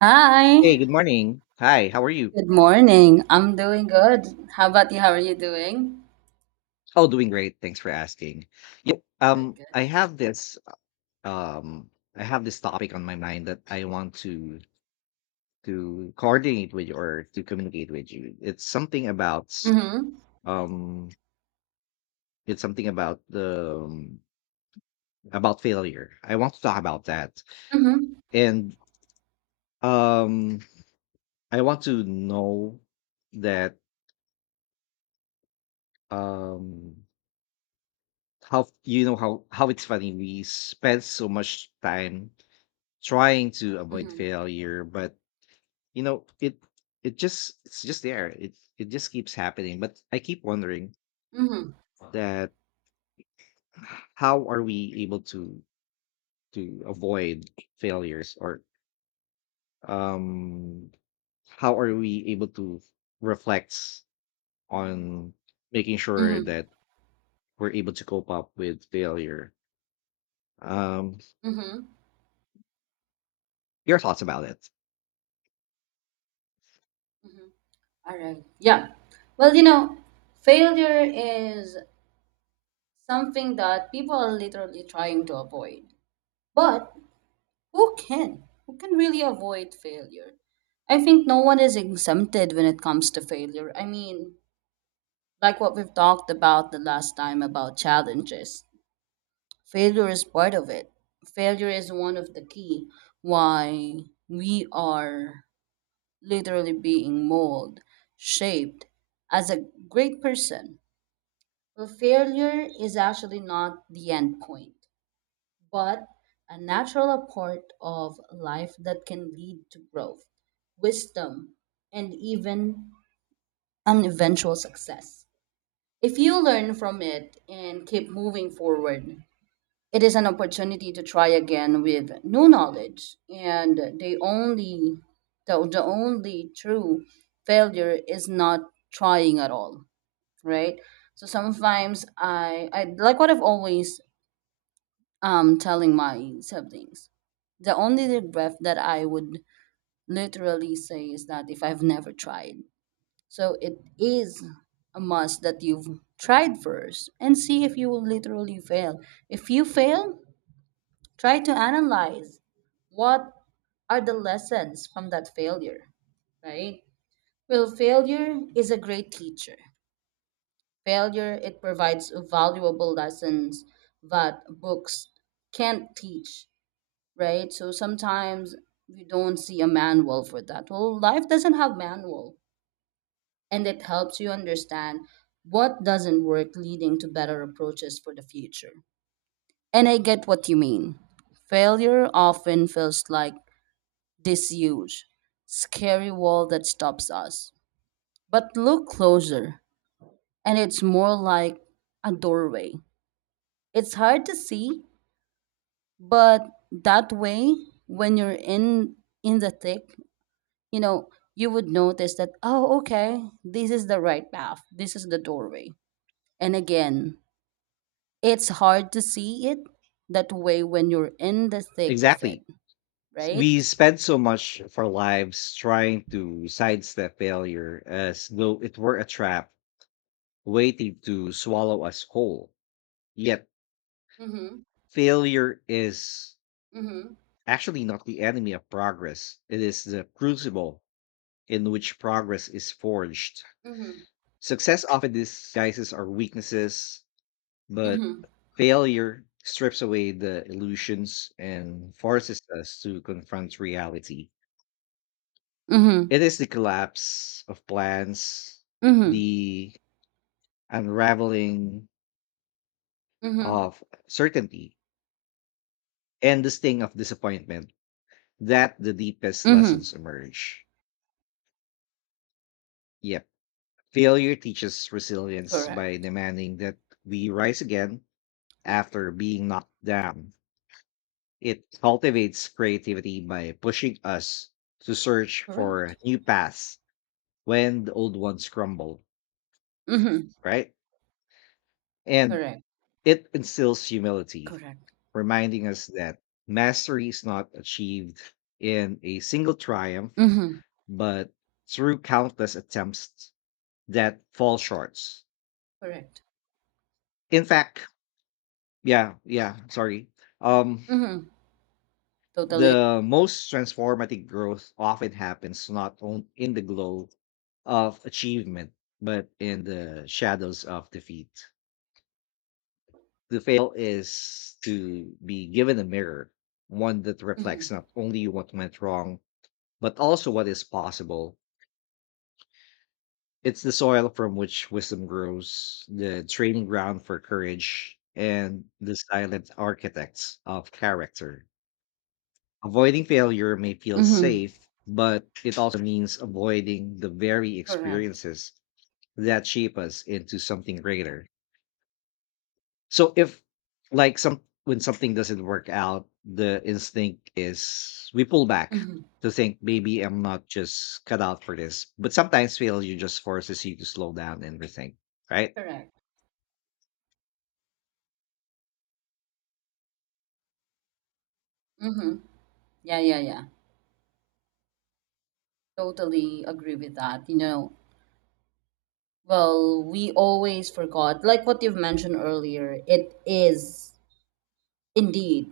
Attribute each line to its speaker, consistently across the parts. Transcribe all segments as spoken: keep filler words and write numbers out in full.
Speaker 1: Hi.
Speaker 2: Hey, good morning. Hi, how are you?
Speaker 1: Good morning. I'm doing good. How about you? How are you doing?
Speaker 2: Oh, doing great. Thanks for asking. Yep.
Speaker 1: Good,
Speaker 2: Um, I
Speaker 1: good.
Speaker 2: have this um I have this topic on my mind that I want to to coordinate with you or to communicate with you. It's something about s-
Speaker 1: Mm-hmm.
Speaker 2: um it's something about the um, about failure. I want to talk about that.
Speaker 1: Mm-hmm.
Speaker 2: And um I want to know that um how you know how how it's funny we spend so much time trying to avoid
Speaker 1: Mm-hmm.
Speaker 2: failure, but you know it it just it's just there it it just keeps happening. But I keep wondering
Speaker 1: Mm-hmm.
Speaker 2: that how are we able to to avoid failures, or um how are we able to reflect on making sure
Speaker 1: Mm-hmm.
Speaker 2: that we're able to cope up with failure um
Speaker 1: Mm-hmm.
Speaker 2: your thoughts about it?
Speaker 1: Mm-hmm. All right. Yeah. Well, you know, failure is something that people are literally trying to avoid. But who can? Who can really avoid failure? I think no one is exempted when it comes to failure. I mean, like what we've talked about the last time about challenges. Failure is part of it. Failure is one of the key why we are literally being molded, shaped as a great person. Well, failure is actually not the end point, but a natural part of life that can lead to growth, wisdom, and even an eventual success if you learn from it and keep moving forward. It is an opportunity to try again with new knowledge, and the only the, the only true failure is not trying at all, right? So sometimes i i like what I've always um telling my siblings, the only regret that I would literally say is that if I've never tried. So it is a must that you've tried first and see if you will literally fail. If you fail, try to analyze what are the lessons from that failure, right? Well, failure is a great teacher. Failure, it provides valuable lessons that books can't teach, right? So sometimes we don't see a manual for that. Well, life doesn't have manual, and it helps you understand what doesn't work, leading to better approaches for the future. And I get what you mean. Failure often feels like disuse, scary wall that stops us. But look closer, and it's more like a doorway. It's hard to see, but that way, when you're in in the thick, you know, you would notice that, oh, okay, this is the right path. This is the doorway. And again, it's hard to see it that way when you're in the thick of it,
Speaker 2: Exactly.
Speaker 1: right?
Speaker 2: We spend so much of our lives trying to sidestep failure as though it were a trap waiting to swallow us whole. Yet,
Speaker 1: Mm-hmm.
Speaker 2: failure is
Speaker 1: Mm-hmm.
Speaker 2: actually not the enemy of progress, it is the crucible in which progress is forged.
Speaker 1: Mm-hmm.
Speaker 2: Success often disguises our weaknesses, but
Speaker 1: Mm-hmm.
Speaker 2: failure strips away the illusions and forces us to confront reality. It is the collapse of plans,
Speaker 1: Mm-hmm.
Speaker 2: the unraveling
Speaker 1: Mm-hmm.
Speaker 2: of certainty, and the sting of disappointment that the deepest
Speaker 1: Mhm.
Speaker 2: lessons emerge. Yep. Failure teaches resilience by
Speaker 1: Correct.
Speaker 2: demanding that we rise again after being knocked down. It cultivates creativity by pushing us to search for
Speaker 1: Correct.
Speaker 2: new paths when the old ones crumble,
Speaker 1: Mhm.
Speaker 2: right? And
Speaker 1: Correct.
Speaker 2: it instills humility,
Speaker 1: Correct.
Speaker 2: reminding us that mastery is not achieved in a single triumph,
Speaker 1: Mhm.
Speaker 2: but through countless attempts that fall short.
Speaker 1: Correct.
Speaker 2: In fact, yeah, yeah, sorry. Um,
Speaker 1: Mhm. Totally.
Speaker 2: the most transformative growth often happens not on, in the glow of achievement, but in the shadows of defeat. To fail is to be given a mirror, one that reflects
Speaker 1: Mhm.
Speaker 2: not only what went wrong, but also what is possible. It's the soil from which wisdom grows, the training ground for courage, and the silent architects of character. Avoiding failure may feel
Speaker 1: Mhm.
Speaker 2: safe, but it also means avoiding the very
Speaker 1: Correct.
Speaker 2: experiences that shape us into something greater. So if like some when something doesn't work out, the instinct is we pull back
Speaker 1: Mhm.
Speaker 2: to think maybe I'm not just cut out for this. But sometimes failure just forces you to slow down and rethink, right?
Speaker 1: Correct. Mhm. Yeah, yeah, yeah. Totally agree with that. You know, well, we always forgot, like what you've mentioned earlier, it is indeed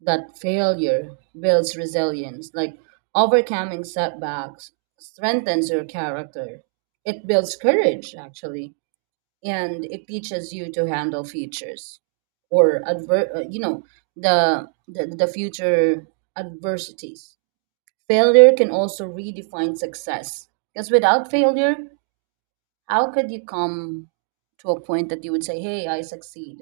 Speaker 1: that failure builds resilience. Like overcoming setbacks strengthens your character. It builds courage, actually, and it teaches you to handle features or adver- uh, you know, the, the the future adversities. Failure can also redefine success, because without failure, how could you come to a point that you would say, hey, I succeed.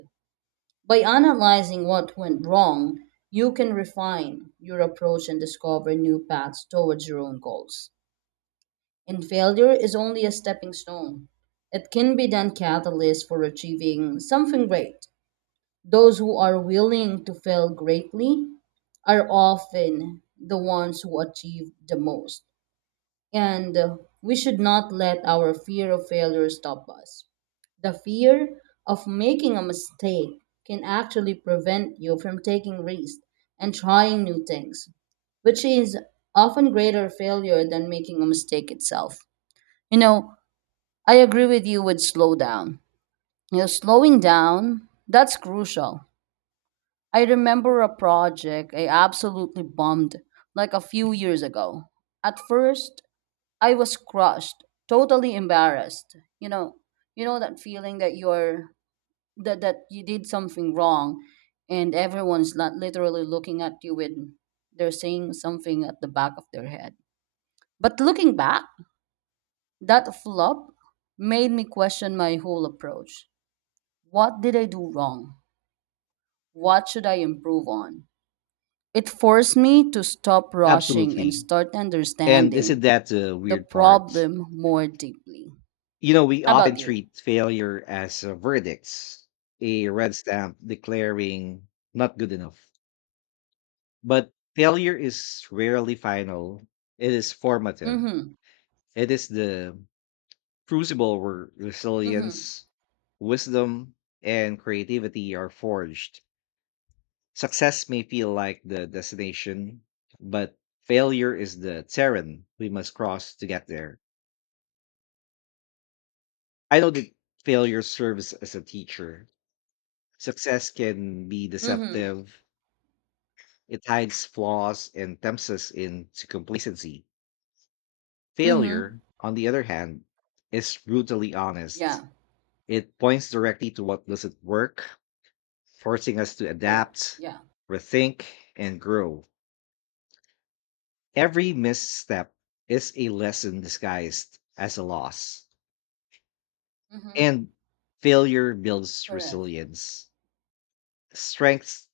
Speaker 1: By analyzing what went wrong, you can refine your approach and discover new paths towards your own goals, and failure is only a stepping stone. It can be then catalyst for achieving something great. Those who are willing to fail greatly are often the ones who achieve the most. And uh, we should not let our fear of failure stop us. The fear of making a mistake can actually prevent you from taking risks and trying new things, which is often greater failure than making a mistake itself. You know, I agree with you with slow down. You know, slowing down, that's crucial. I remember a project I absolutely bombed like a few years ago. At first, I was crushed, totally embarrassed. You know, you know that feeling that you're that that you did something wrong, and everyone's not literally looking at you with they're saying something at the back of their head. But looking back, that flop made me question my whole approach. What did I do wrong? What should I improve on? It forced me to stop rushing and
Speaker 2: Absolutely.
Speaker 1: start
Speaker 2: And isn't
Speaker 1: understanding
Speaker 2: that the
Speaker 1: the
Speaker 2: weird part?
Speaker 1: problem more deeply.
Speaker 2: You know, we
Speaker 1: How
Speaker 2: often
Speaker 1: about you?
Speaker 2: treat failure as a verdict, a red stamp declaring not good enough. But failure is rarely final. It is formative.
Speaker 1: Mm
Speaker 2: It is the crucible where
Speaker 1: hmm. Mm hmm.
Speaker 2: resilience, wisdom, and creativity are forged. Success may feel like the destination, but failure is the terrain we must cross to get there. I know that failure serves as a teacher. Success can be
Speaker 1: Mm hmm.
Speaker 2: deceptive, it hides flaws and tempts us into complacency.
Speaker 1: Mm hmm.
Speaker 2: Failure, on the other hand, is brutally honest.
Speaker 1: Yeah.
Speaker 2: It points directly to what doesn't work, forcing us to
Speaker 1: Correct.
Speaker 2: adapt,
Speaker 1: Yeah.
Speaker 2: rethink, and grow. Every misstep is a lesson disguised as a loss.
Speaker 1: Mm hmm.
Speaker 2: And failure builds
Speaker 1: Correct.
Speaker 2: resilience. Strength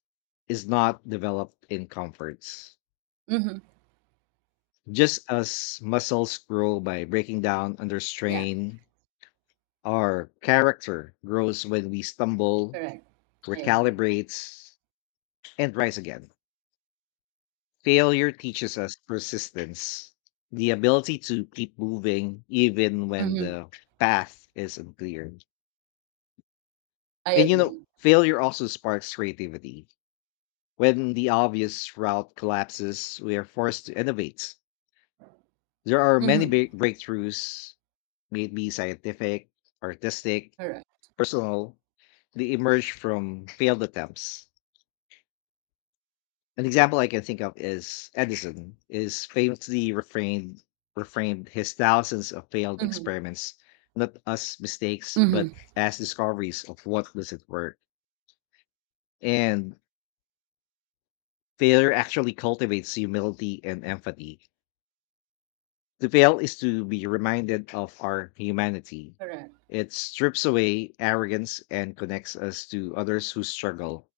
Speaker 2: is not developed in comforts.
Speaker 1: Mm hmm.
Speaker 2: Just as muscles grow by breaking down under
Speaker 1: Yeah.
Speaker 2: strain, our character grows when we stumble,
Speaker 1: Correct. I agree.
Speaker 2: recalibrate, and rise again. Failure teaches us persistence, the ability to keep moving even when
Speaker 1: Mm hmm.
Speaker 2: the path is unclear.
Speaker 1: I
Speaker 2: And you know,
Speaker 1: agree.
Speaker 2: failure also sparks creativity. When the obvious route collapses, we are forced to innovate. There are
Speaker 1: Mm
Speaker 2: many
Speaker 1: hmm.
Speaker 2: big breakthroughs, maybe scientific, artistic,
Speaker 1: Correct.
Speaker 2: personal, they emerge from failed attempts. An example I can think of is Edison is famously reframed reframed his thousands of failed
Speaker 1: Mm hmm.
Speaker 2: experiments not as mistakes
Speaker 1: Mm hmm.
Speaker 2: but as discoveries of what doesn't work. And failure actually cultivates humility and empathy. To fail is to be reminded of our humanity.
Speaker 1: Correct.
Speaker 2: It strips away arrogance and connects us to others who struggle.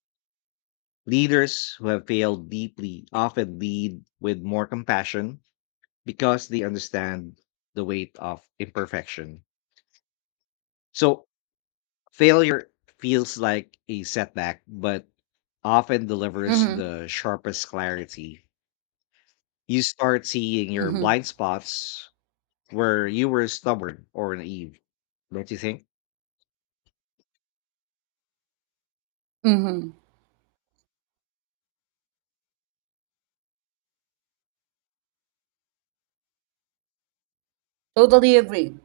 Speaker 2: Leaders who have failed deeply often lead with more compassion because they understand the weight of imperfection. So failure feels like a setback, but often
Speaker 1: Mm
Speaker 2: delivers
Speaker 1: hmm.
Speaker 2: the sharpest clarity. You start seeing your
Speaker 1: Mm hmm.
Speaker 2: blind spots where you were stubborn or naive. Don't you think?
Speaker 1: Mm hmm. Totally agree.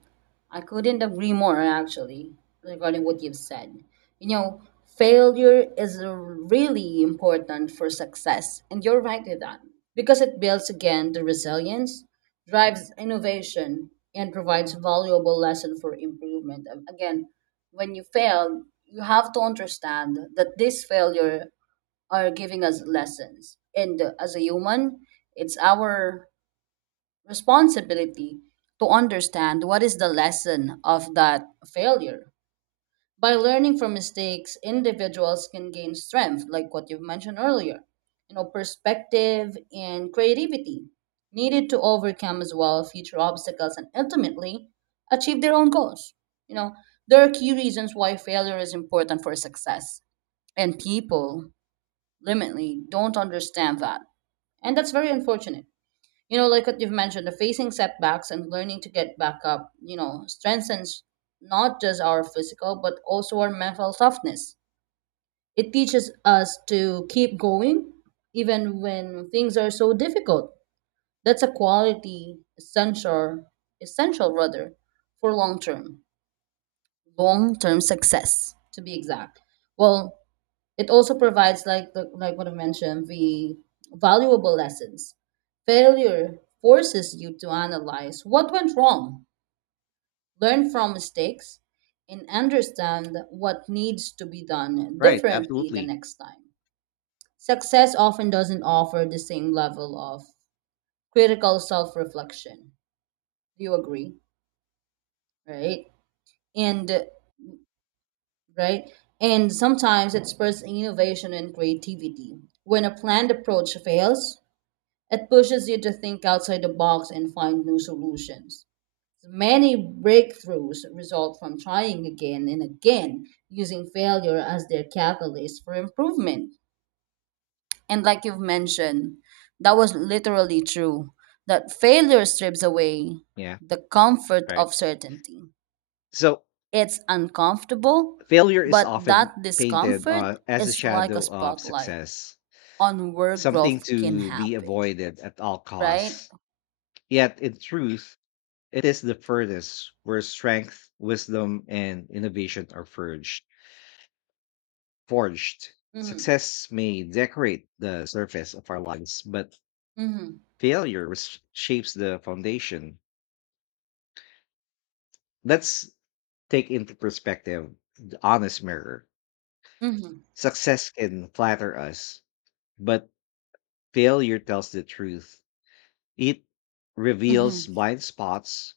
Speaker 1: I couldn't agree more, actually, regarding what you've said. You know, failure is really important for success, and you're right with that, because it builds again the resilience, drives innovation, and provides valuable lesson for improvement. Um, Again, when you fail, you have to understand that this failure are giving us lessons, and uh, as a human, it's our responsibility to understand what is the lesson of that failure. By learning from mistakes, individuals can gain strength, like what you've mentioned earlier, you know, perspective and creativity needed to overcome as well future obstacles and ultimately achieve their own goals. You know, there are key reasons why failure is important for success, and people limitly don't understand that, and that's very unfortunate. You know, like what you've mentioned, the facing setbacks and learning to get back up, you know, strengthens not just our physical but also our mental toughness. It teaches us to keep going even when things are so difficult. That's a quality essential, essential rather, for long term long term success to be exact. Well, it also provides, like the, like what I mentioned, the valuable lessons. Failure forces you to analyze what went wrong, learn from mistakes, and understand what needs to be done
Speaker 2: Right,
Speaker 1: differently the
Speaker 2: absolutely.
Speaker 1: next time. Success often doesn't offer the same level of critical self-reflection. Do you agree? Right? And right? And sometimes it spurs innovation and creativity. When a planned approach fails, it pushes you to think outside the box and find new solutions. Many breakthroughs result from trying again and again, using failure as their catalyst for improvement. And like you've mentioned, that was literally true that failure strips away
Speaker 2: Yeah,
Speaker 1: the comfort
Speaker 2: right.
Speaker 1: of certainty.
Speaker 2: So
Speaker 1: It's uncomfortable,
Speaker 2: failure is
Speaker 1: but
Speaker 2: often
Speaker 1: that
Speaker 2: painted
Speaker 1: discomfort
Speaker 2: uh, as a
Speaker 1: is like a
Speaker 2: shadow of
Speaker 1: spotlight
Speaker 2: success,
Speaker 1: on where
Speaker 2: something
Speaker 1: growth can
Speaker 2: to be
Speaker 1: happen,
Speaker 2: avoided at all
Speaker 1: right?
Speaker 2: costs. Yet, in truth, it is the furnace where strength, wisdom, and innovation are forged. Forged.
Speaker 1: Mm-hmm.
Speaker 2: Success may decorate the surface of our lives, but
Speaker 1: Mm-hmm.
Speaker 2: failure res- shapes the foundation. Let's take into perspective the honest mirror.
Speaker 1: Mm-hmm.
Speaker 2: Success can flatter us, but failure tells the truth. It reveals
Speaker 1: Mhm.
Speaker 2: blind spots,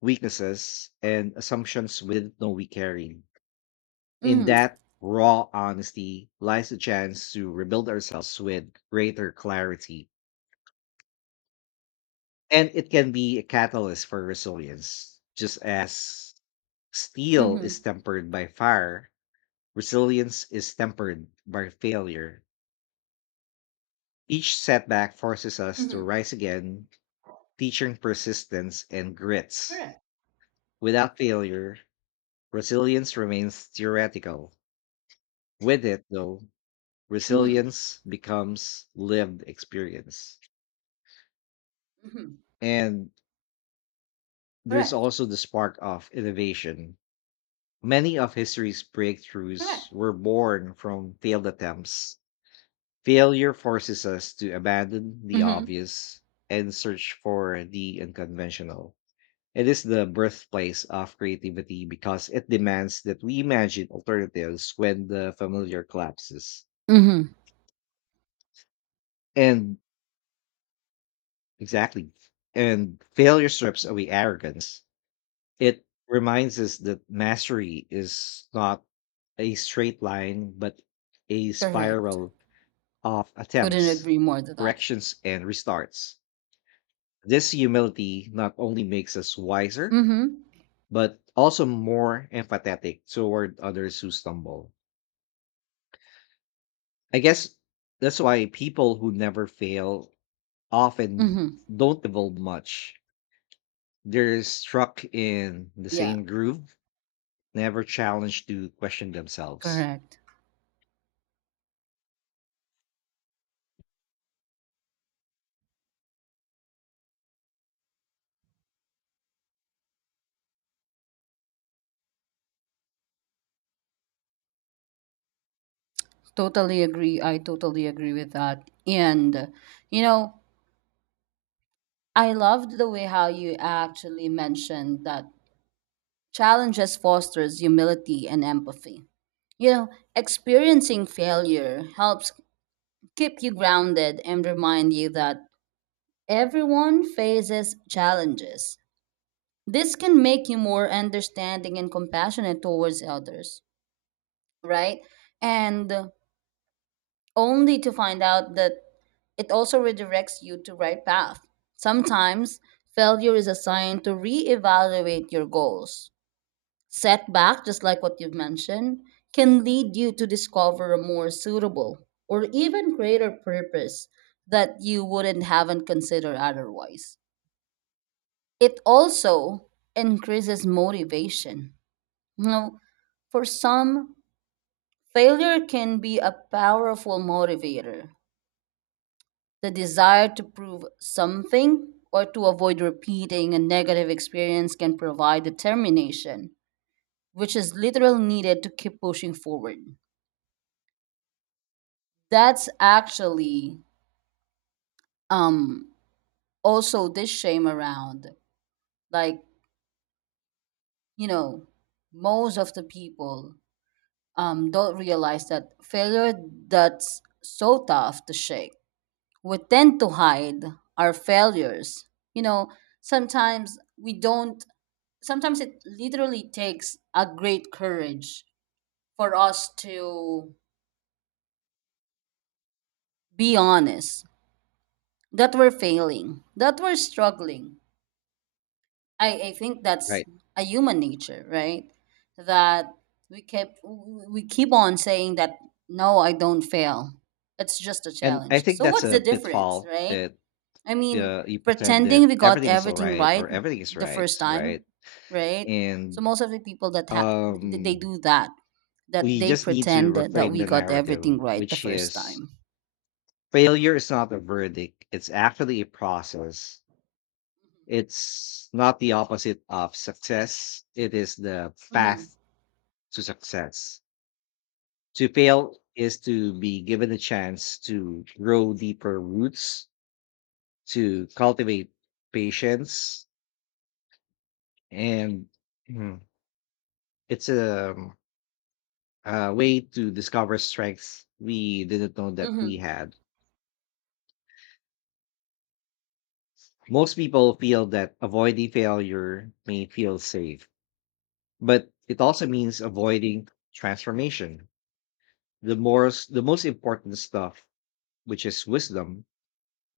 Speaker 2: weaknesses, and assumptions we didn't know we carried. In
Speaker 1: Mhm.
Speaker 2: that raw honesty lies the chance to rebuild ourselves with greater clarity. And it can be a catalyst for resilience. Just as steel is
Speaker 1: Mhm.
Speaker 2: tempered by fire, resilience is tempered by failure. Each setback forces us to
Speaker 1: Mhm.
Speaker 2: rise again, teaching persistence and grits.
Speaker 1: Correct.
Speaker 2: Without failure, resilience remains theoretical. With it, though,
Speaker 1: Mhm.
Speaker 2: resilience becomes lived experience.
Speaker 1: Mhm.
Speaker 2: And there's
Speaker 1: Correct.
Speaker 2: also the spark of innovation. Many of history's
Speaker 1: Correct.
Speaker 2: breakthroughs were born from failed attempts. Failure forces us to abandon the
Speaker 1: Mhm.
Speaker 2: obvious and search for the unconventional. It is the birthplace of creativity because it demands that we imagine alternatives when the familiar collapses.
Speaker 1: Mhm.
Speaker 2: And exactly. And failure strips away arrogance. It reminds us that mastery is not a straight line, but a
Speaker 1: Correct.
Speaker 2: spiral of
Speaker 1: Couldn't
Speaker 2: attempts,
Speaker 1: agree more to that.
Speaker 2: corrections, and restarts. This humility not only makes us wiser,
Speaker 1: Mhm.
Speaker 2: but also more empathetic toward others who stumble. I guess that's why people who never fail often
Speaker 1: Mhm.
Speaker 2: don't evolve much. They're stuck in the
Speaker 1: Yeah.
Speaker 2: same groove, never challenged to question themselves.
Speaker 1: Correct. Totally agree. I totally agree with that. And you know, I loved the way how you actually mentioned that challenges fosters humility and empathy. You know, experiencing failure helps keep you grounded and remind you that everyone faces challenges. This can make you more understanding and compassionate towards others, right? And only to find out that it also redirects you to right path. Sometimes failure is a sign to reevaluate your goals. Setback, just like what you've mentioned, can lead you to discover a more suitable or even greater purpose that you wouldn't haven't considered otherwise. It also increases motivation. You know, for some, failure can be a powerful motivator. The desire to prove something or to avoid repeating a negative experience can provide determination, which is literally needed to keep pushing forward. That's actually, um, also this shame around. Like, you know, most of the people um, don't realize that failure that's so tough to shake. We tend to hide our failures. You know, sometimes we don't, sometimes it literally takes a great courage for us to be honest that we're failing, that we're struggling. I, I think that's
Speaker 2: Right.
Speaker 1: a human nature, right? That we kept we keep on saying that no, I don't fail. It's just a
Speaker 2: And I
Speaker 1: challenge.
Speaker 2: think
Speaker 1: So
Speaker 2: that's
Speaker 1: what's
Speaker 2: a
Speaker 1: the difference,
Speaker 2: pitfall
Speaker 1: right?
Speaker 2: that
Speaker 1: I mean,
Speaker 2: uh, you pretend that
Speaker 1: pretending we got
Speaker 2: everything is all
Speaker 1: everything
Speaker 2: right, or
Speaker 1: right
Speaker 2: everything is
Speaker 1: the
Speaker 2: right,
Speaker 1: first
Speaker 2: right?
Speaker 1: time, right? So
Speaker 2: And
Speaker 1: most of the people that ha- th- they
Speaker 2: um,
Speaker 1: do that, that
Speaker 2: we
Speaker 1: they
Speaker 2: just need to
Speaker 1: pretend that, that
Speaker 2: reframe
Speaker 1: we
Speaker 2: the
Speaker 1: got everything
Speaker 2: narrative,
Speaker 1: right the
Speaker 2: which
Speaker 1: first
Speaker 2: is
Speaker 1: time.
Speaker 2: failure is not a verdict, it's actually a process. It's not the opposite of success, it is the
Speaker 1: Mm-hmm.
Speaker 2: path to success. To fail is to be given a chance to grow deeper roots, to cultivate patience. And mm, it's a, um, a way to discover strengths we didn't know that we
Speaker 1: Mm-hmm.
Speaker 2: had. Most people feel that avoiding failure may feel safe, but it also means avoiding transformation. The most, the most important stuff, which is wisdom,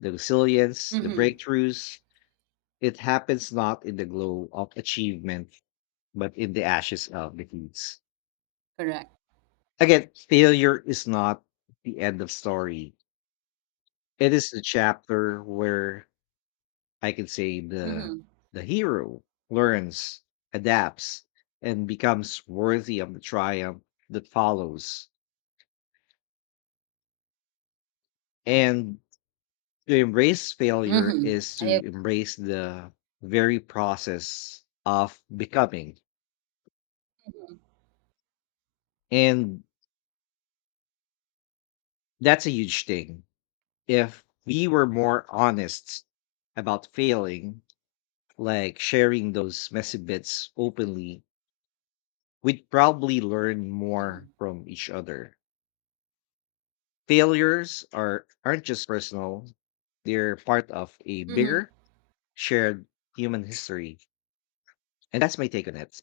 Speaker 2: the resilience, the
Speaker 1: Mm-hmm.
Speaker 2: breakthroughs, it happens not in the glow of achievement, but in the ashes of defeats.
Speaker 1: Correct.
Speaker 2: Again, failure is not the end of story. It is the chapter where I can say the
Speaker 1: Mm-hmm.
Speaker 2: the hero learns, adapts, and becomes worthy of the triumph that follows. And to embrace failure
Speaker 1: Mm-hmm.
Speaker 2: is
Speaker 1: I
Speaker 2: to
Speaker 1: agree.
Speaker 2: embrace the very process of becoming. And that's a huge thing. If we were more honest about failing, like sharing those messy bits openly, we'd probably learn
Speaker 1: Mm-hmm.
Speaker 2: more from each other. Failures are aren't just personal, they're part of a
Speaker 1: Mm-hmm.
Speaker 2: bigger shared human history. And that's my take on it.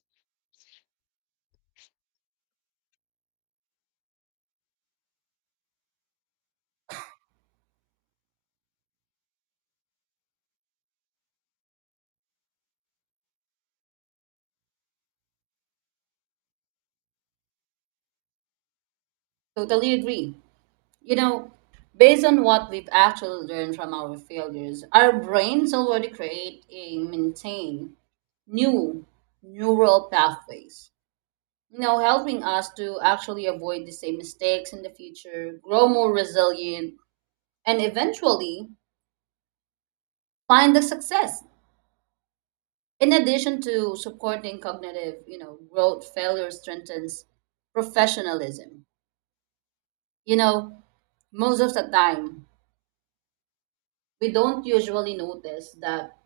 Speaker 1: Totally agree. You know, based on what we've actually learned from our failures, our brains already create and maintain new neural pathways, you know, helping us to actually avoid the same mistakes in the future, grow more resilient, and eventually find the success. In addition to supporting cognitive, you know, growth, failure strengthens professionalism. You know, most of the time, we don't usually notice that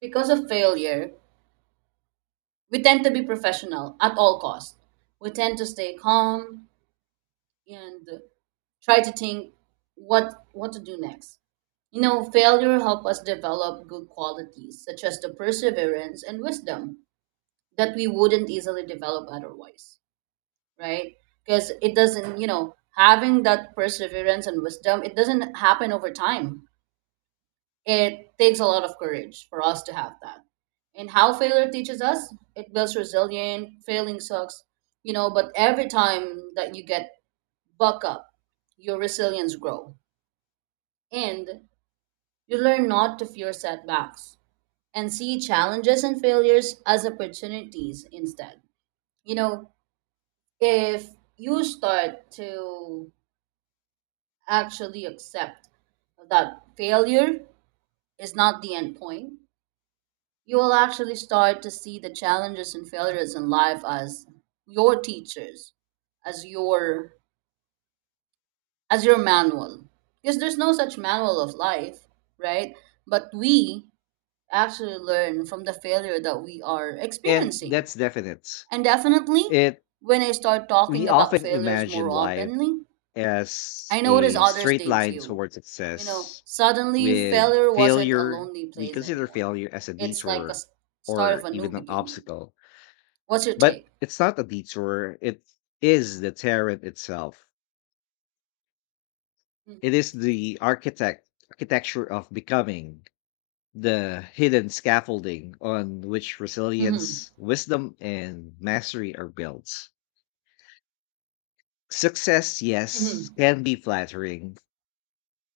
Speaker 1: because of failure, we tend to be professional at all costs. We tend to stay calm and try to think what what to do next. You know, failure help us develop good qualities such as the perseverance and wisdom that we wouldn't easily develop otherwise, right? Because it doesn't, you know, having that perseverance and wisdom, it doesn't happen over time. It takes a lot of courage for us to have that. And how failure teaches us, it builds resilience, failing sucks, you know, but every time that you get buck up, your resilience grow. And you learn not to fear setbacks and see challenges and failures as opportunities instead. You know, if you start to actually accept that failure is not the end point, you will actually start to see the challenges and failures in life as your teachers, as your, as your manual. Because there's no such manual of life, right? But we actually learn from the failure that we are
Speaker 2: And
Speaker 1: experiencing.
Speaker 2: that's definite.
Speaker 1: And definitely
Speaker 2: It
Speaker 1: when I start talking
Speaker 2: We
Speaker 1: about
Speaker 2: often
Speaker 1: failures more
Speaker 2: imagine life
Speaker 1: openly,
Speaker 2: as
Speaker 1: I notice
Speaker 2: a
Speaker 1: others
Speaker 2: straight
Speaker 1: did
Speaker 2: line
Speaker 1: too.
Speaker 2: towards
Speaker 1: You know,
Speaker 2: success
Speaker 1: suddenly
Speaker 2: with
Speaker 1: failure wasn't a
Speaker 2: failure.
Speaker 1: lonely
Speaker 2: We
Speaker 1: place
Speaker 2: consider
Speaker 1: anymore.
Speaker 2: failure as a
Speaker 1: It's like a
Speaker 2: detour
Speaker 1: s- start
Speaker 2: or
Speaker 1: of a new
Speaker 2: even an
Speaker 1: beginning.
Speaker 2: obstacle.
Speaker 1: What's your
Speaker 2: But
Speaker 1: take?
Speaker 2: it's not a detour, it is the terrain itself. It
Speaker 1: Mm,
Speaker 2: is the architect architecture of becoming, the hidden scaffolding on which
Speaker 1: mhm,
Speaker 2: resilience, wisdom, and mastery are built. Success, yes,
Speaker 1: mhm,
Speaker 2: can be flattering,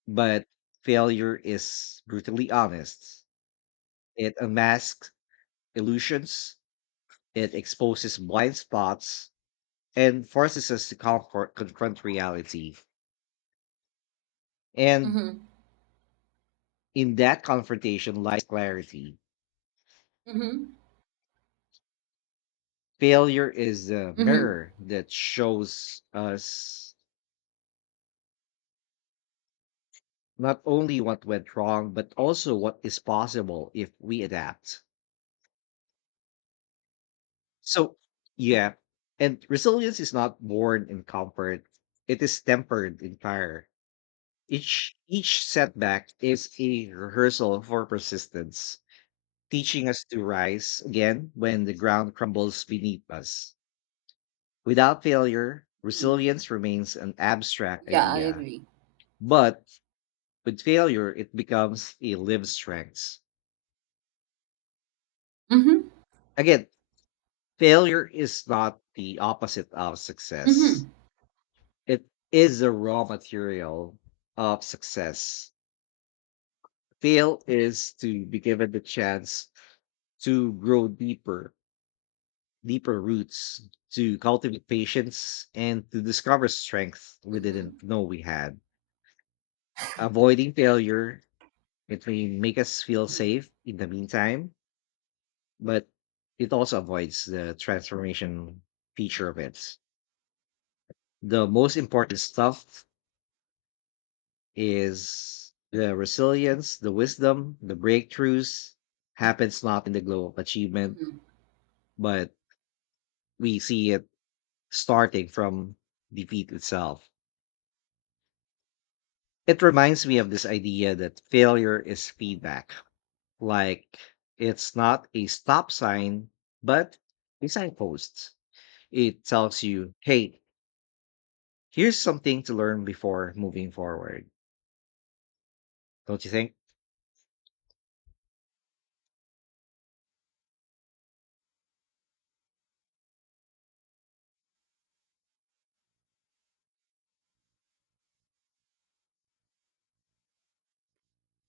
Speaker 2: but failure is brutally honest. It unmasks illusions, it exposes blind spots, and forces us to comfort, confront reality. And
Speaker 1: mhm,
Speaker 2: in that confrontation lies clarity.
Speaker 1: mhm,
Speaker 2: Failure is the
Speaker 1: mhm,
Speaker 2: mirror that shows us not only what went wrong, but also what is possible if we adapt. So, yeah, and resilience is not born in comfort, it is tempered in fire. Each, each setback is a rehearsal for persistence, teaching us to rise again when the ground crumbles beneath us. Without failure,
Speaker 1: mhm.
Speaker 2: resilience remains an abstract
Speaker 1: Yeah, I
Speaker 2: idea,
Speaker 1: agree.
Speaker 2: but with failure, it becomes a live strength.
Speaker 1: Mhm,
Speaker 2: Again, failure is not the opposite of success.
Speaker 1: mhm,
Speaker 2: It is the raw material of success. Fail is to be given the chance to grow deeper, deeper roots, to cultivate patience, and to discover strength we
Speaker 1: mhm,
Speaker 2: didn't know we had. Avoiding failure, it may make us feel
Speaker 1: mhm,
Speaker 2: safe in the meantime, but it also avoids the transformation feature of it. The most important stuff is the resilience, the wisdom, the breakthroughs happens not in the glow of achievement,
Speaker 1: mhm,
Speaker 2: but we see it starting from defeat itself. It reminds me of this idea that failure is feedback. Like it's not a stop sign, but a signpost. It tells you, hey, here's something to learn before moving forward, don't you think?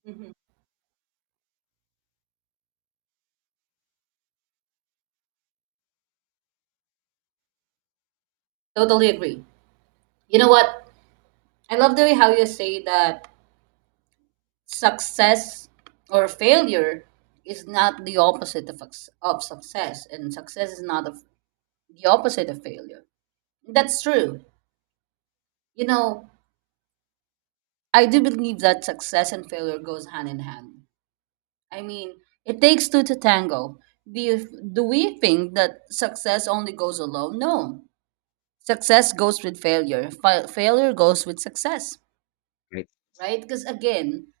Speaker 1: mhm. Totally agree. You know what? I love the way how you say that success or failure is not the opposite of, ex- of success, and success is not of the opposite of failure. That's true. You know, I do believe that success and failure goes hand in hand. I mean, it takes two to tango. Do you, do we think that success only goes alone? No. Success goes with failure. Fa- failure goes with success,
Speaker 2: Right.
Speaker 1: right? Because again,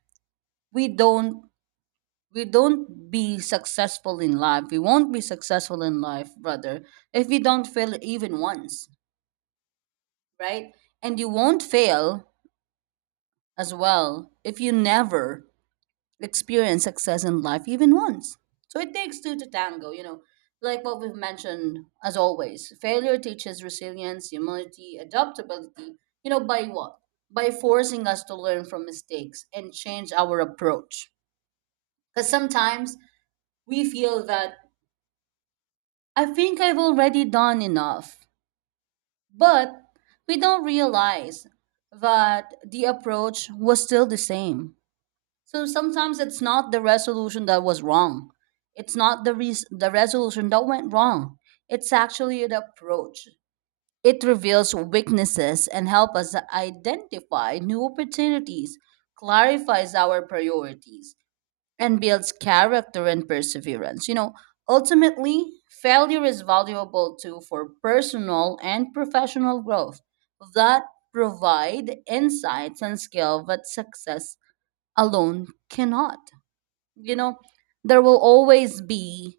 Speaker 1: we don't we don't be successful in life. We won't be successful in life, brother, if we don't fail even once, right? And you won't fail as well if you never experience success in life even once. So it takes two to tango, you know. Like what we've mentioned, as always, failure teaches resilience, humility, adaptability, you know, by what? By forcing us to learn from mistakes and change our approach. Because sometimes we feel that I think I've already done enough, but we don't realize that the approach was still the same. So sometimes it's not the resolution that was wrong. It's not the res- the resolution that went wrong. It's actually an approach. It reveals weaknesses and help us identify new opportunities, clarifies our priorities, and builds character and perseverance. You know, ultimately, failure is valuable too for personal and professional growth that provide insights and skill that success alone cannot. You know, there will always be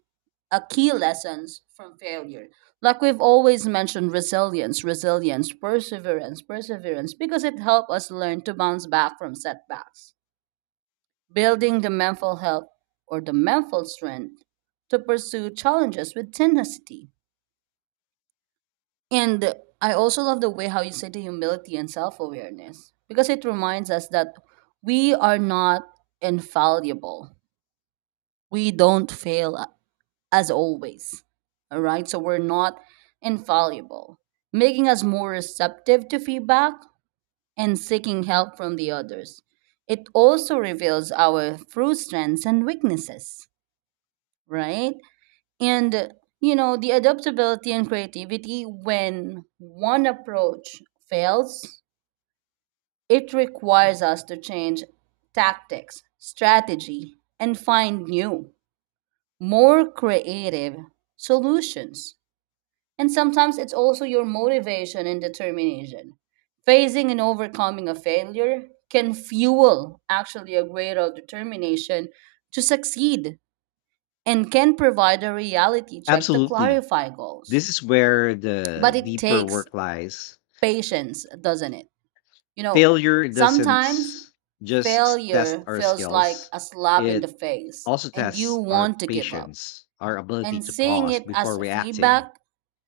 Speaker 1: a key lessons from failure, like we've always mentioned, resilience, resilience, perseverance, perseverance, because it helped us learn to bounce back from setbacks, building the mental health or the mental strength to pursue challenges with tenacity. And I also love the way how you say the humility and self awareness, because it reminds us that we are not infallible. We don't fail as always. All right, so we're not infallible, making us more receptive to feedback and seeking help from the others. It also reveals our true strengths and weaknesses, right? And you know, the adaptability and creativity, when one approach fails, it requires us to change tactics, strategy, and find new, more creative solutions. And sometimes it's also your motivation and determination. Facing and overcoming a failure can fuel actually a greater determination to succeed and can provide a reality check to
Speaker 2: Absolutely.
Speaker 1: clarify goals.
Speaker 2: This is where
Speaker 1: But
Speaker 2: the
Speaker 1: it
Speaker 2: deeper
Speaker 1: takes
Speaker 2: work lies.
Speaker 1: patience, doesn't it? You know,
Speaker 2: Failure doesn't
Speaker 1: sometimes
Speaker 2: just s- test
Speaker 1: failure
Speaker 2: our
Speaker 1: feels like
Speaker 2: skills,
Speaker 1: a slap in the
Speaker 2: it
Speaker 1: face
Speaker 2: also
Speaker 1: and you
Speaker 2: tests our
Speaker 1: want to give up.
Speaker 2: patience, our ability
Speaker 1: And
Speaker 2: to
Speaker 1: seeing
Speaker 2: pause
Speaker 1: it
Speaker 2: before
Speaker 1: as
Speaker 2: reacting,
Speaker 1: feedback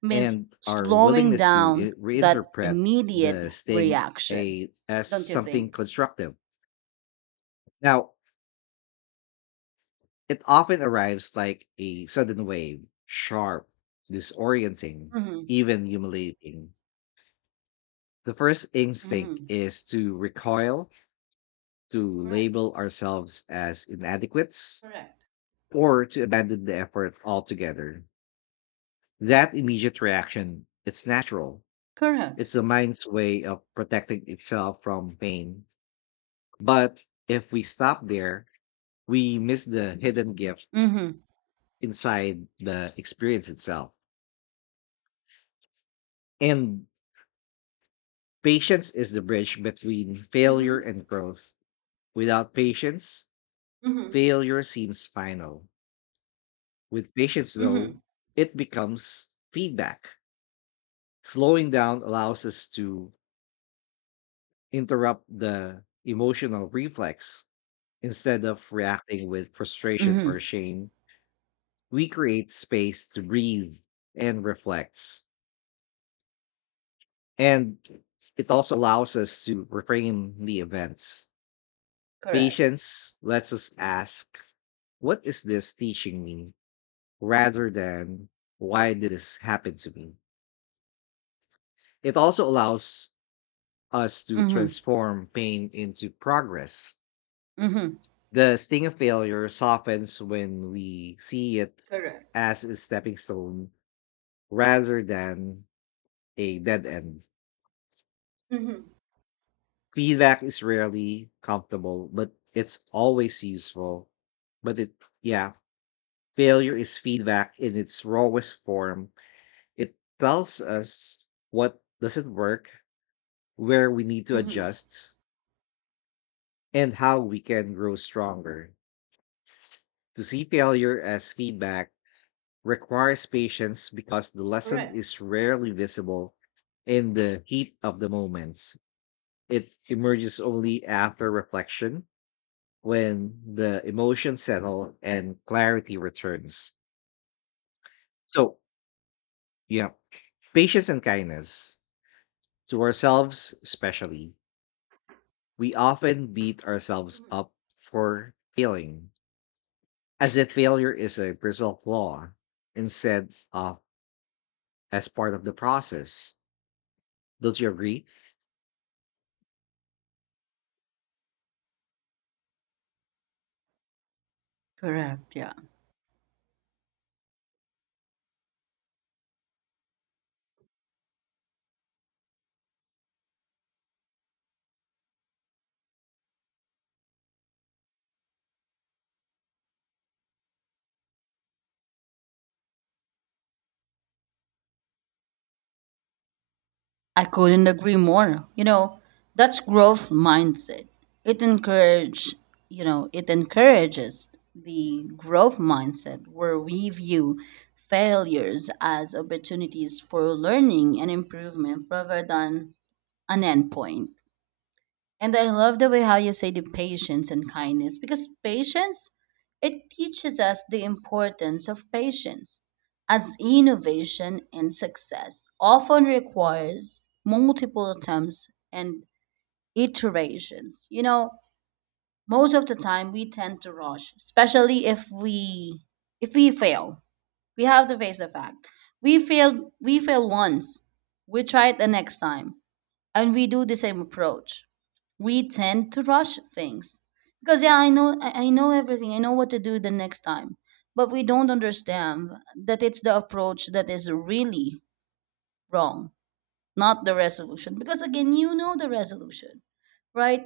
Speaker 1: means
Speaker 2: and our
Speaker 1: slowing
Speaker 2: willingness to
Speaker 1: down
Speaker 2: i-
Speaker 1: that
Speaker 2: reinterpret
Speaker 1: immediate
Speaker 2: the sting
Speaker 1: reaction.
Speaker 2: a, as
Speaker 1: Don't you
Speaker 2: something
Speaker 1: think?
Speaker 2: constructive. Now, it often arrives like a sudden wave, sharp, disorienting,
Speaker 1: Mm-hmm.
Speaker 2: even humiliating. The first instinct
Speaker 1: Mm-hmm.
Speaker 2: is to recoil, to
Speaker 1: Correct.
Speaker 2: label ourselves as inadequate,
Speaker 1: Correct.
Speaker 2: or to abandon the effort altogether. That immediate reaction, it's natural.
Speaker 1: Correct.
Speaker 2: It's the mind's way of protecting itself from pain. But if we stop there, we miss the hidden gift
Speaker 1: Mm-hmm.
Speaker 2: inside the experience itself. And patience is the bridge between failure
Speaker 1: Mm-hmm.
Speaker 2: and growth. Without patience,
Speaker 1: Mm-hmm.
Speaker 2: failure seems final. With patience, though,
Speaker 1: Mm-hmm.
Speaker 2: it becomes feedback. Slowing down allows us to interrupt the emotional reflex. Instead of reacting with frustration or
Speaker 1: Mm-hmm.
Speaker 2: shame, we create space to breathe and reflect. And it also allows us to reframe the events.
Speaker 1: Correct.
Speaker 2: Patience lets us ask, "What is this teaching me?" rather than "Why did this happen to me?" It also allows us to
Speaker 1: Mm-hmm.
Speaker 2: transform pain into progress.
Speaker 1: Mm-hmm.
Speaker 2: The sting of failure softens when we see it
Speaker 1: Correct.
Speaker 2: as a stepping stone rather than a dead end.
Speaker 1: Mm-hmm.
Speaker 2: Feedback is rarely comfortable, but it's always useful. But it, yeah, failure is feedback in its rawest form. It tells us what doesn't work, where we need to
Speaker 1: Mm-hmm.
Speaker 2: adjust, and how we can grow stronger. To see failure as feedback requires patience because the lesson
Speaker 1: Correct.
Speaker 2: is rarely visible in the heat of the moments. It emerges only after reflection when the emotions settle and clarity returns. So, yeah, patience and kindness to ourselves, especially. We often beat ourselves
Speaker 1: Mm-hmm.
Speaker 2: up for failing, as if failure is a personal flaw instead of as part of the process. Don't you agree?
Speaker 1: Correct. Yeah. I couldn't agree more. You know, that's growth mindset. It encourage, you know, it encourages the growth mindset where we view failures as opportunities for learning and improvement rather than an endpoint. And I love the way how you say the patience and kindness, because patience, it teaches us the importance of patience as innovation and success often requires multiple attempts and iterations. You know, most of the time we tend to rush, especially if we if we fail. We have to face the fact. We failed we fail once. We try it the next time and we do the same approach, we tend to rush things because yeah, i know i I know everything, I know what to do the next time, but we don't understand that it's the approach that is really wrong, not the resolution, because again, you know, the resolution, right?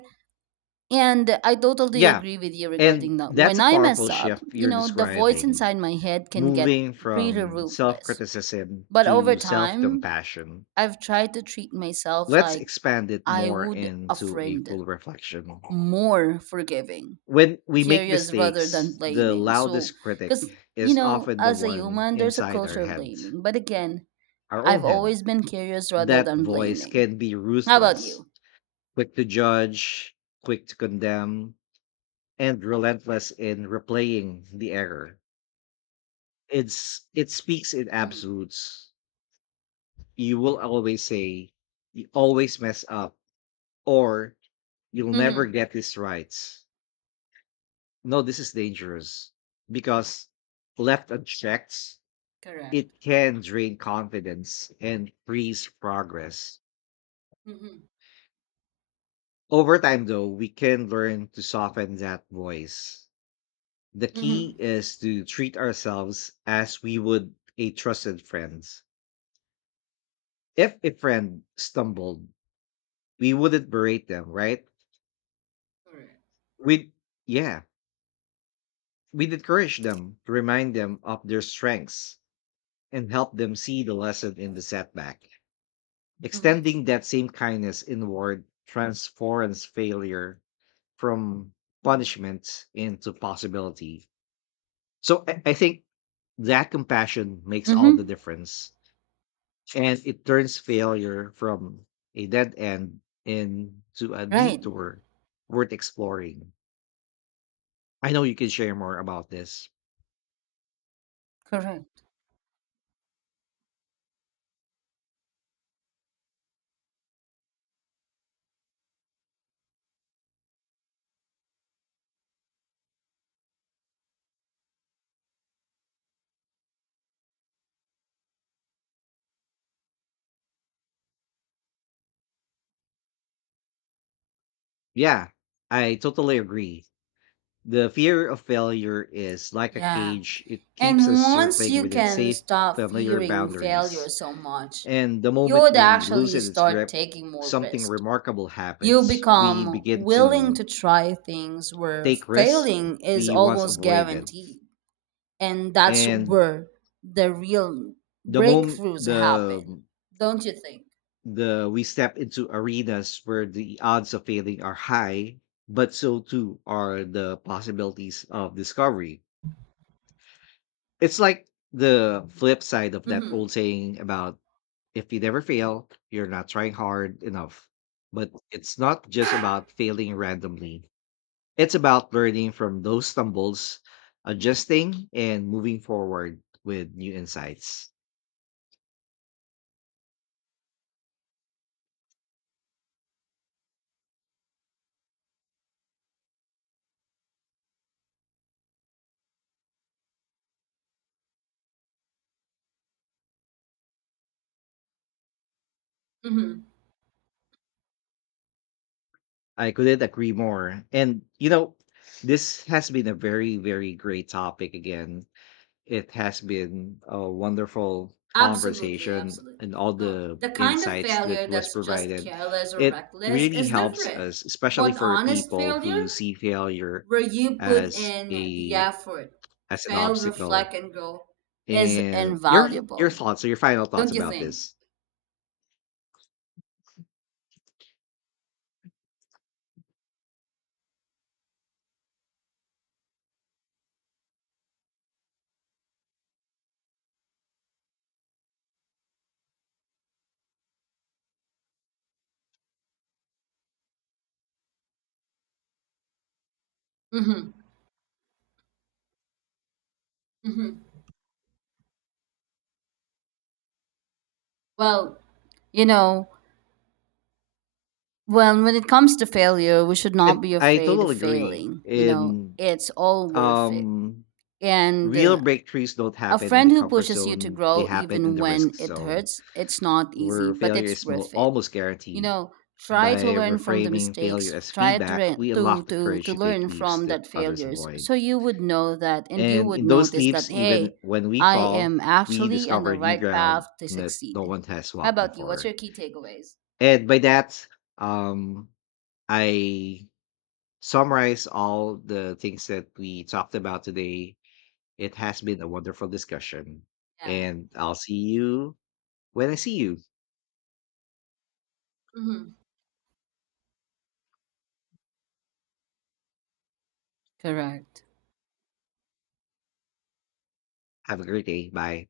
Speaker 1: And I totally
Speaker 2: Yeah.
Speaker 1: agree with you
Speaker 2: And
Speaker 1: regarding that.
Speaker 2: that's
Speaker 1: When
Speaker 2: a
Speaker 1: I
Speaker 2: powerful
Speaker 1: mess up,
Speaker 2: shift
Speaker 1: you
Speaker 2: you're
Speaker 1: know, the voice
Speaker 2: describing,
Speaker 1: inside my head can get
Speaker 2: moving
Speaker 1: pretty
Speaker 2: from self
Speaker 1: ruthless,
Speaker 2: criticism
Speaker 1: but over
Speaker 2: to self
Speaker 1: time
Speaker 2: compassion.
Speaker 1: I've tried to treat myself
Speaker 2: Let's
Speaker 1: like
Speaker 2: expand it
Speaker 1: I
Speaker 2: more
Speaker 1: would a
Speaker 2: into a
Speaker 1: friend,
Speaker 2: full reflection.
Speaker 1: more forgiving,
Speaker 2: When we make
Speaker 1: curious rather than
Speaker 2: mistakes, the
Speaker 1: blaming. So,
Speaker 2: loudest critic
Speaker 1: because, you
Speaker 2: is
Speaker 1: know,
Speaker 2: often the
Speaker 1: as a
Speaker 2: one
Speaker 1: human, there's a
Speaker 2: inside our
Speaker 1: culture of
Speaker 2: head,
Speaker 1: blaming. But again,
Speaker 2: our own
Speaker 1: I've
Speaker 2: head.
Speaker 1: always been curious rather
Speaker 2: That
Speaker 1: than
Speaker 2: voice
Speaker 1: blaming.
Speaker 2: can be
Speaker 1: How about
Speaker 2: ruthless,
Speaker 1: you?
Speaker 2: quick to judge, quick to condemn, and relentless in replaying the error. It's it speaks in
Speaker 1: Mm-hmm.
Speaker 2: absolutes. You will always say, you always mess up, or you'll never
Speaker 1: Mm-hmm.
Speaker 2: get this right. No, this is dangerous because, left unchecked,
Speaker 1: Correct.
Speaker 2: it can drain confidence and freeze progress.
Speaker 1: Mm-hmm.
Speaker 2: Over time, though, we can learn to soften that voice. The
Speaker 1: Mm-hmm.
Speaker 2: key is to treat ourselves as we would a trusted friends. If a friend stumbled, we wouldn't berate them, right?
Speaker 1: Correct.
Speaker 2: We'd, yeah, we'd encourage them to remind them of their strengths and help them see the lesson in the setback.
Speaker 1: Mm-hmm.
Speaker 2: Extending that same kindness inward transforms failure from punishment into possibility. So I, I think that compassion makes all the
Speaker 1: Mm-hmm.
Speaker 2: difference and it turns failure from a dead end into a
Speaker 1: Right.
Speaker 2: detour worth exploring. I know you can share more about this.
Speaker 1: Correct.
Speaker 2: Yeah, I totally agree. The fear of failure is like a
Speaker 1: Yeah.
Speaker 2: cage, it keeps us
Speaker 1: And once
Speaker 2: circling
Speaker 1: you
Speaker 2: within
Speaker 1: can
Speaker 2: safe,
Speaker 1: stop
Speaker 2: familiar
Speaker 1: fearing
Speaker 2: boundaries.
Speaker 1: failure so much,
Speaker 2: And the
Speaker 1: you
Speaker 2: moment
Speaker 1: would
Speaker 2: we
Speaker 1: actually
Speaker 2: loosen its
Speaker 1: start
Speaker 2: grip,
Speaker 1: taking more
Speaker 2: something
Speaker 1: risk.
Speaker 2: remarkable
Speaker 1: You
Speaker 2: happens. We
Speaker 1: become
Speaker 2: begin
Speaker 1: willing
Speaker 2: to
Speaker 1: to try things where
Speaker 2: take risks
Speaker 1: failing is
Speaker 2: we once
Speaker 1: almost
Speaker 2: avoided.
Speaker 1: guaranteed. And that's
Speaker 2: And
Speaker 1: where the real
Speaker 2: the moment
Speaker 1: breakthroughs
Speaker 2: the
Speaker 1: happen, don't you think?
Speaker 2: the we step into arenas where the odds of failing are high, but so too are the possibilities of discovery. It's like the flip side of that
Speaker 1: Mm-hmm.
Speaker 2: old saying about if you never fail, you're not trying hard enough. But it's not just about failing randomly. It's about learning from those stumbles, adjusting, and moving forward with new insights.
Speaker 1: Mm-hmm.
Speaker 2: I couldn't agree more. And you know, this has been a very, very great topic again. It has been a wonderful
Speaker 1: Absolutely,
Speaker 2: conversation
Speaker 1: absolutely.
Speaker 2: and all
Speaker 1: No,
Speaker 2: the
Speaker 1: the kind of
Speaker 2: insights that
Speaker 1: failure
Speaker 2: was
Speaker 1: that's just
Speaker 2: provided.
Speaker 1: careless or
Speaker 2: It
Speaker 1: reckless
Speaker 2: really
Speaker 1: is
Speaker 2: helps
Speaker 1: different.
Speaker 2: us, especially
Speaker 1: But
Speaker 2: for
Speaker 1: honest
Speaker 2: people
Speaker 1: failure,
Speaker 2: who see failure
Speaker 1: where you put
Speaker 2: as
Speaker 1: in the
Speaker 2: a
Speaker 1: effort,
Speaker 2: as an
Speaker 1: fail,
Speaker 2: obstacle.
Speaker 1: reflect, and grow, is
Speaker 2: And your your
Speaker 1: invaluable.
Speaker 2: thoughts, or your final thoughts
Speaker 1: Don't you
Speaker 2: about
Speaker 1: think?
Speaker 2: this.
Speaker 1: Mm-hmm. Mm-hmm. Well, you know, when when it comes to failure, we should not
Speaker 2: And
Speaker 1: be
Speaker 2: I
Speaker 1: afraid of
Speaker 2: totally agree
Speaker 1: failing. You know,
Speaker 2: in
Speaker 1: it's all worth it.
Speaker 2: um
Speaker 1: And
Speaker 2: real
Speaker 1: uh,
Speaker 2: breakthroughs don't
Speaker 1: a
Speaker 2: happen in the
Speaker 1: friend who
Speaker 2: comfort
Speaker 1: pushes you to
Speaker 2: zone, they
Speaker 1: grow
Speaker 2: happen in
Speaker 1: even
Speaker 2: the risk
Speaker 1: when it
Speaker 2: zone,
Speaker 1: hurts, it's not easy,
Speaker 2: where
Speaker 1: but
Speaker 2: failure
Speaker 1: it's
Speaker 2: is mo-
Speaker 1: worth it.
Speaker 2: almost
Speaker 1: You
Speaker 2: guaranteed.
Speaker 1: know, try to
Speaker 2: By
Speaker 1: learn from the
Speaker 2: reframing failure
Speaker 1: mistakes,
Speaker 2: as
Speaker 1: try to re-
Speaker 2: feedback, we
Speaker 1: to
Speaker 2: unlock the
Speaker 1: to
Speaker 2: courage
Speaker 1: to
Speaker 2: to take
Speaker 1: learn
Speaker 2: leaps
Speaker 1: from
Speaker 2: that
Speaker 1: that
Speaker 2: others
Speaker 1: failures.
Speaker 2: avoid.
Speaker 1: So you would know that, and you
Speaker 2: And
Speaker 1: would
Speaker 2: in those
Speaker 1: notice
Speaker 2: leaps,
Speaker 1: that,
Speaker 2: even
Speaker 1: hey,
Speaker 2: when we
Speaker 1: I
Speaker 2: fall,
Speaker 1: am
Speaker 2: we
Speaker 1: actually on
Speaker 2: discover
Speaker 1: the
Speaker 2: new
Speaker 1: right
Speaker 2: ground
Speaker 1: path to
Speaker 2: that no
Speaker 1: succeed.
Speaker 2: one has
Speaker 1: How
Speaker 2: walked
Speaker 1: about you? What's
Speaker 2: before.
Speaker 1: your key takeaways?
Speaker 2: And by that, um, I summarize all the things that we talked about today. It has been a wonderful discussion,
Speaker 1: Yeah.
Speaker 2: and I'll see you when I see you.
Speaker 1: Mhm. Correct.
Speaker 2: Have a great day. Bye.